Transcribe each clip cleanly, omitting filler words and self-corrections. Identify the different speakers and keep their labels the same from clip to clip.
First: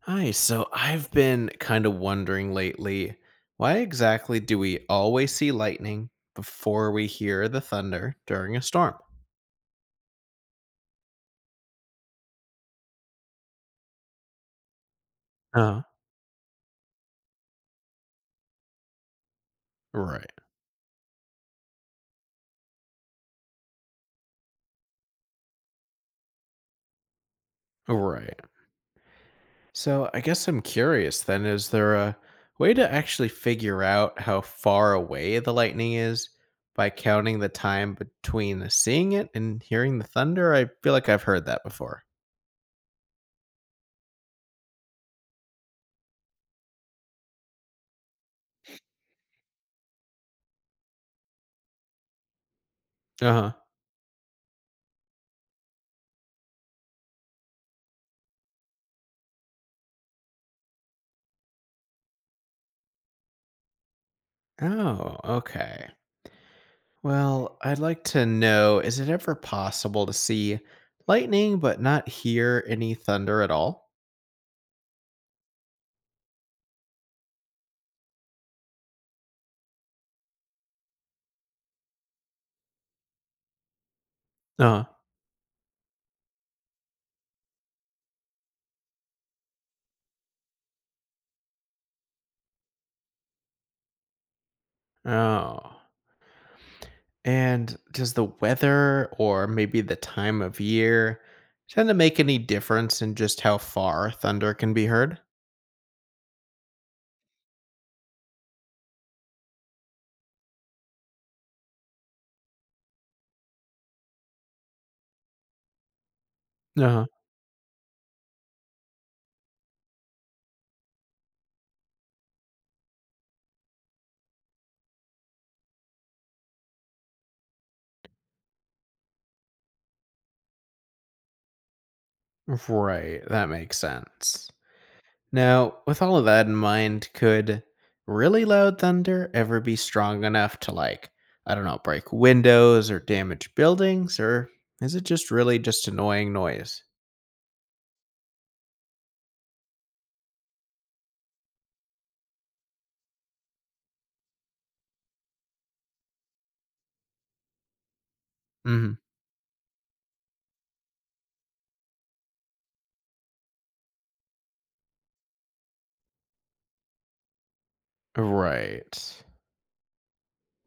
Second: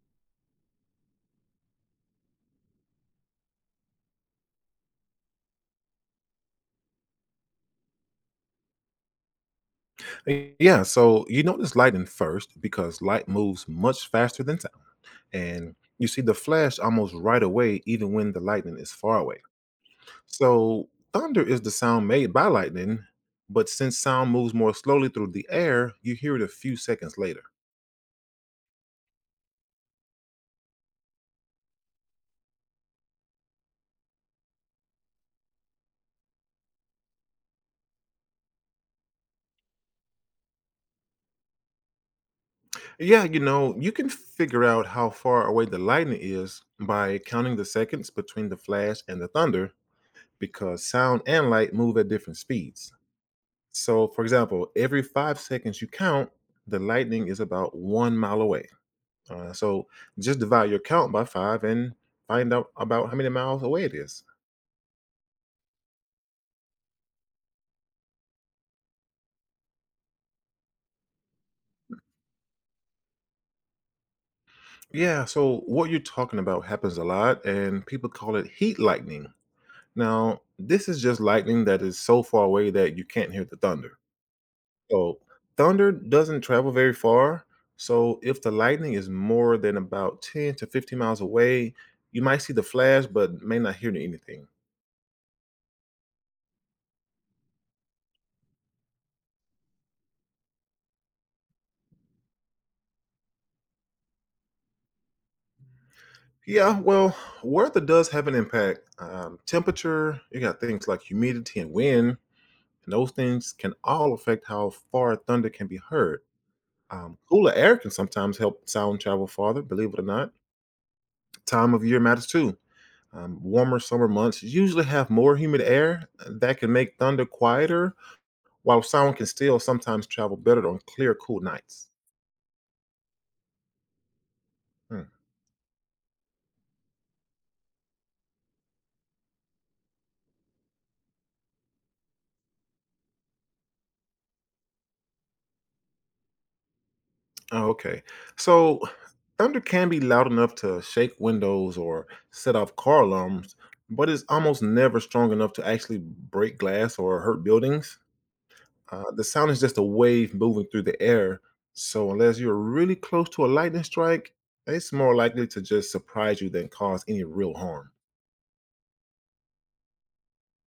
Speaker 1: Hi, so I've been kind of wondering lately, why exactly do we always see lightning before we hear the thunder during a storm?
Speaker 2: Yeah, so you notice lightning first because light moves much faster than sound. And
Speaker 1: Uh,
Speaker 2: you see the flash almost right away, even when the lightning is far away.
Speaker 1: right.
Speaker 2: So thunder is the sound made by lightning, but since sound moves more slowly through the air, you hear it a few seconds later.
Speaker 1: Right. So I guess I'm curious then, is there a way to actually figure out how far away the lightning is by counting the time between seeing it and hearing the thunder? I feel like I've heard that before.
Speaker 2: Yeah, you can figure out how far away the lightning is by counting the seconds between the flash and the thunder because sound and light move at different speeds.
Speaker 1: Uh-huh.
Speaker 2: So, for example, every 5 seconds you count, the lightning is about one mile away. So, just divide your count by five and find out about how many miles away it is.
Speaker 1: Oh, okay. Well, I'd like to know, is it ever possible to see lightning but not hear any thunder at all?
Speaker 2: Yeah, so what you're talking about happens a lot, and people call it heat lightning. Now, this is just lightning that is so far away that you can't hear the thunder.
Speaker 1: Uh,
Speaker 2: So, thunder doesn't travel very far. So, if the lightning is more than about 10 to 15 miles away, you might see the flash, but may not hear anything.
Speaker 1: oh. And does the weather or maybe the time of year tend to make any difference in just how far thunder can be heard?
Speaker 2: Yeah, well, weather does have an impact. Temperature, you got things like humidity and wind, and those things can all affect how far thunder can be heard.
Speaker 1: Uh,
Speaker 2: Cooler air can sometimes help sound travel farther, believe it or not. Time of year matters too. Warmer summer months usually have more humid air that can make thunder quieter, while sound can still sometimes travel better on clear, cool nights.
Speaker 1: right, that makes sense.
Speaker 2: Hmm.
Speaker 1: Now, with all of that in mind, could really loud thunder ever be strong enough to, I don't know, break windows or damage buildings, or is it just really just annoying noise?
Speaker 2: Oh, okay. So thunder can be loud enough to shake windows or set off car alarms, but it's almost never strong enough to actually break glass or hurt buildings.
Speaker 1: Hmm.
Speaker 2: The sound is just a wave moving through the air. So unless you're really close to a lightning strike, it's more likely to just surprise you than cause any real harm.
Speaker 1: Right.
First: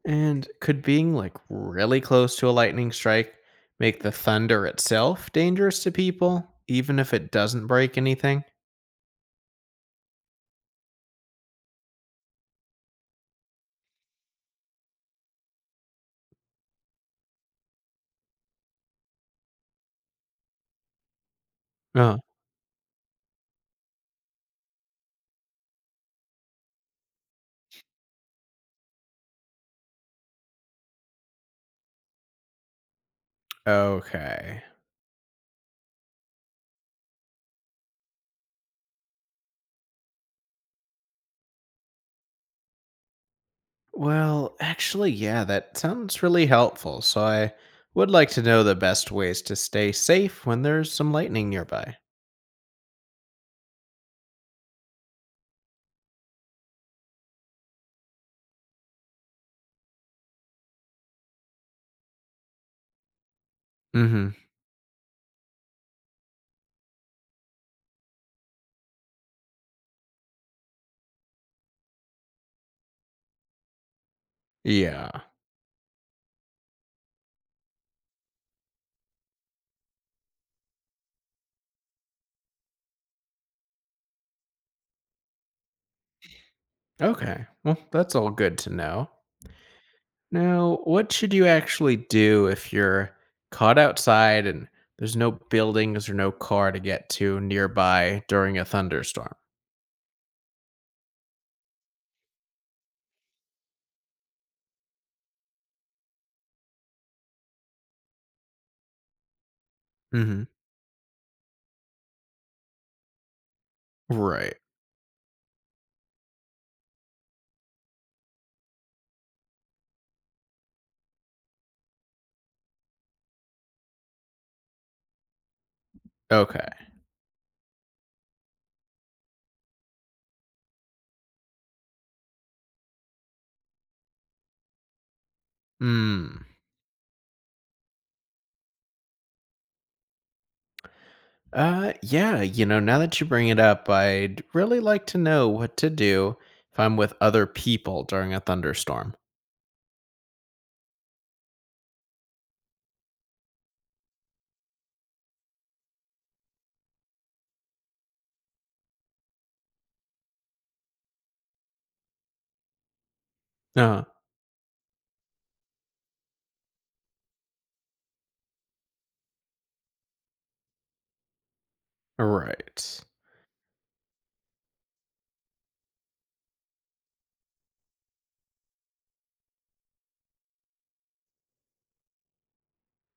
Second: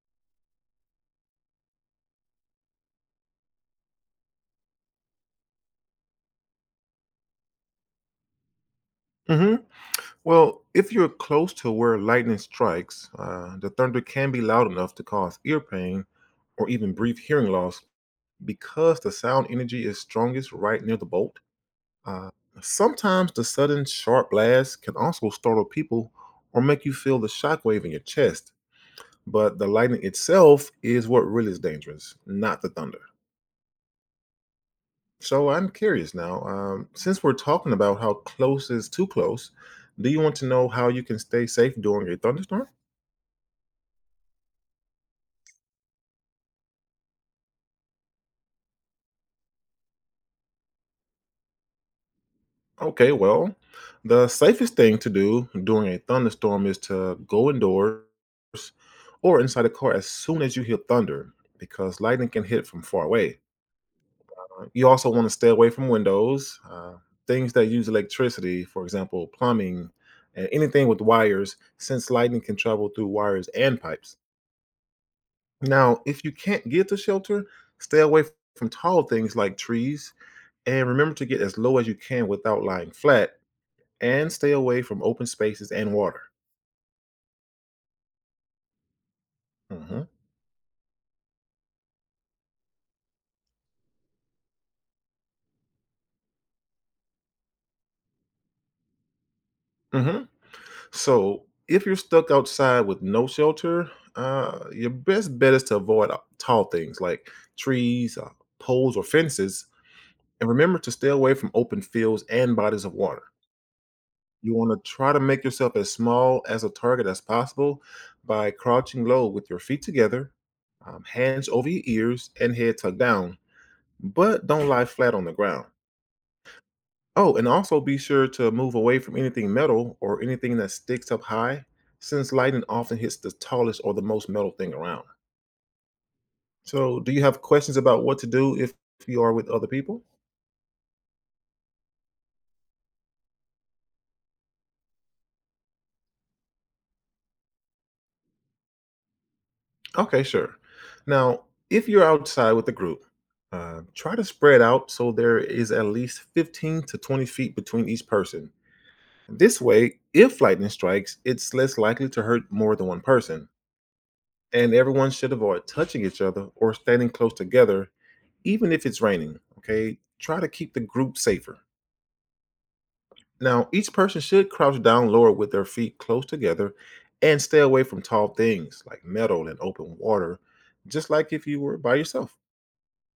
Speaker 1: And could being, like, really close to a lightning strike make the thunder itself dangerous to people, even if it doesn't break anything?
Speaker 2: hmm Well, if you're close to where lightning strikes, the thunder can be loud enough to cause ear pain or even brief hearing loss because the sound energy is strongest right near the bolt.
Speaker 1: Oh,
Speaker 2: Uh, sometimes the sudden sharp blast can also startle people or make you feel the shockwave in your chest, but the lightning itself is what really is dangerous, not the thunder.
Speaker 1: okay.
Speaker 2: So I'm curious now, since we're talking about how close is too close, do you want to know how you can stay safe during a thunderstorm?
Speaker 1: Well, actually, yeah, that sounds really helpful. So I would like to know the best ways to stay safe when there's some lightning nearby.
Speaker 2: Okay, well, the safest thing to do during a thunderstorm is to go indoors or inside a car as soon as you hear thunder because lightning can hit from far away.
Speaker 1: Mm-hmm.
Speaker 2: You also want to stay away from windows, things that use electricity, for example, plumbing, and anything with wires, since lightning can travel through wires and pipes.
Speaker 1: Yeah.
Speaker 2: Now, if you can't get to shelter, stay away f- from tall things like trees, and remember to get as low as you can without lying flat, and stay away from open spaces and water.
Speaker 1: Okay. Well, that's all good to know.
Speaker 2: hmm
Speaker 1: Now, what should you actually do if you're caught outside and there's no buildings or no car to get to nearby during a thunderstorm?
Speaker 2: hmm So, if you're stuck outside with no shelter, your best bet is to avoid tall things like trees, poles, or fences,
Speaker 1: Mm-hmm.
Speaker 2: and remember to stay away from open fields and bodies of water. You
Speaker 1: Right.
Speaker 2: want to try to make yourself as small as a target as possible by crouching low with your feet together, hands over your ears, and head tucked down, but don't lie flat on the ground.
Speaker 1: Okay.
Speaker 2: Oh, and also be sure to move away from anything metal or anything that sticks up high, since lightning often hits the tallest or the most metal thing around.
Speaker 1: Hmm.
Speaker 2: So, do you have questions about what to do if you are with other people?
Speaker 1: Yeah, you know, now that you bring it up, I'd really like to know what to do if I'm with other people during a thunderstorm.
Speaker 2: Okay, sure. Now, if you're outside with a group, try to spread out so there is at least 15 to 20 feet between each person. This way, if lightning strikes, it's less likely to hurt more than one person,
Speaker 1: Uh,
Speaker 2: and everyone should avoid touching each other or standing close together even if it's raining. Okay, try to keep the group safer.
Speaker 1: right.
Speaker 2: Now, each person should crouch down lower with their feet close together and stay away from tall things like metal and open water, just like if you were by yourself.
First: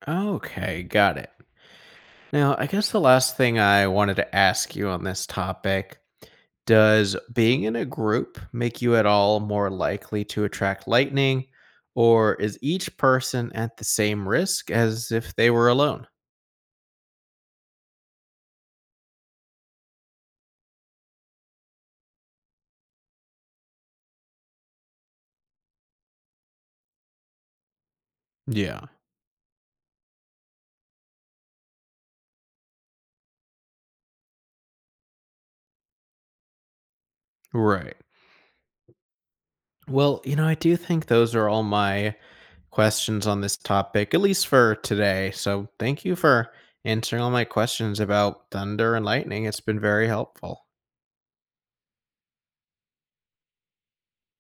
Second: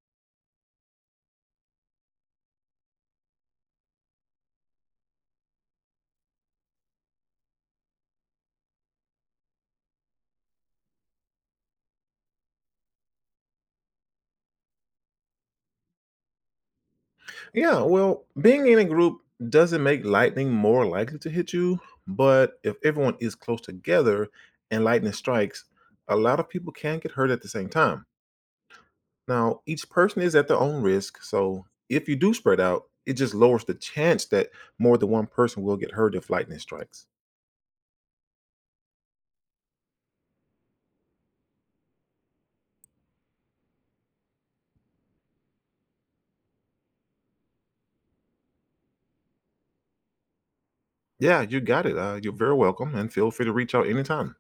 Speaker 1: Okay, got it. Now, I guess the last thing I wanted to ask you on this topic, does being in a group make you at all more likely to attract lightning, or is each person at the same risk as if they were alone?
Speaker 2: Yeah, well, being in a group doesn't make lightning more likely to hit you, but if everyone is close together and lightning strikes, a lot of people can get hurt at the same time.
Speaker 1: Yeah,
Speaker 2: Now, each person is at their own risk, so if you do spread out, it just lowers the chance that more than one person will get hurt if lightning strikes.
Speaker 1: right. Well, you know, I do think those are all my questions on this topic, at least for today. So thank you for answering all my questions about thunder and lightning. It's been very helpful.
Speaker 2: Yeah, you got it. You're very welcome, and feel free to reach out anytime.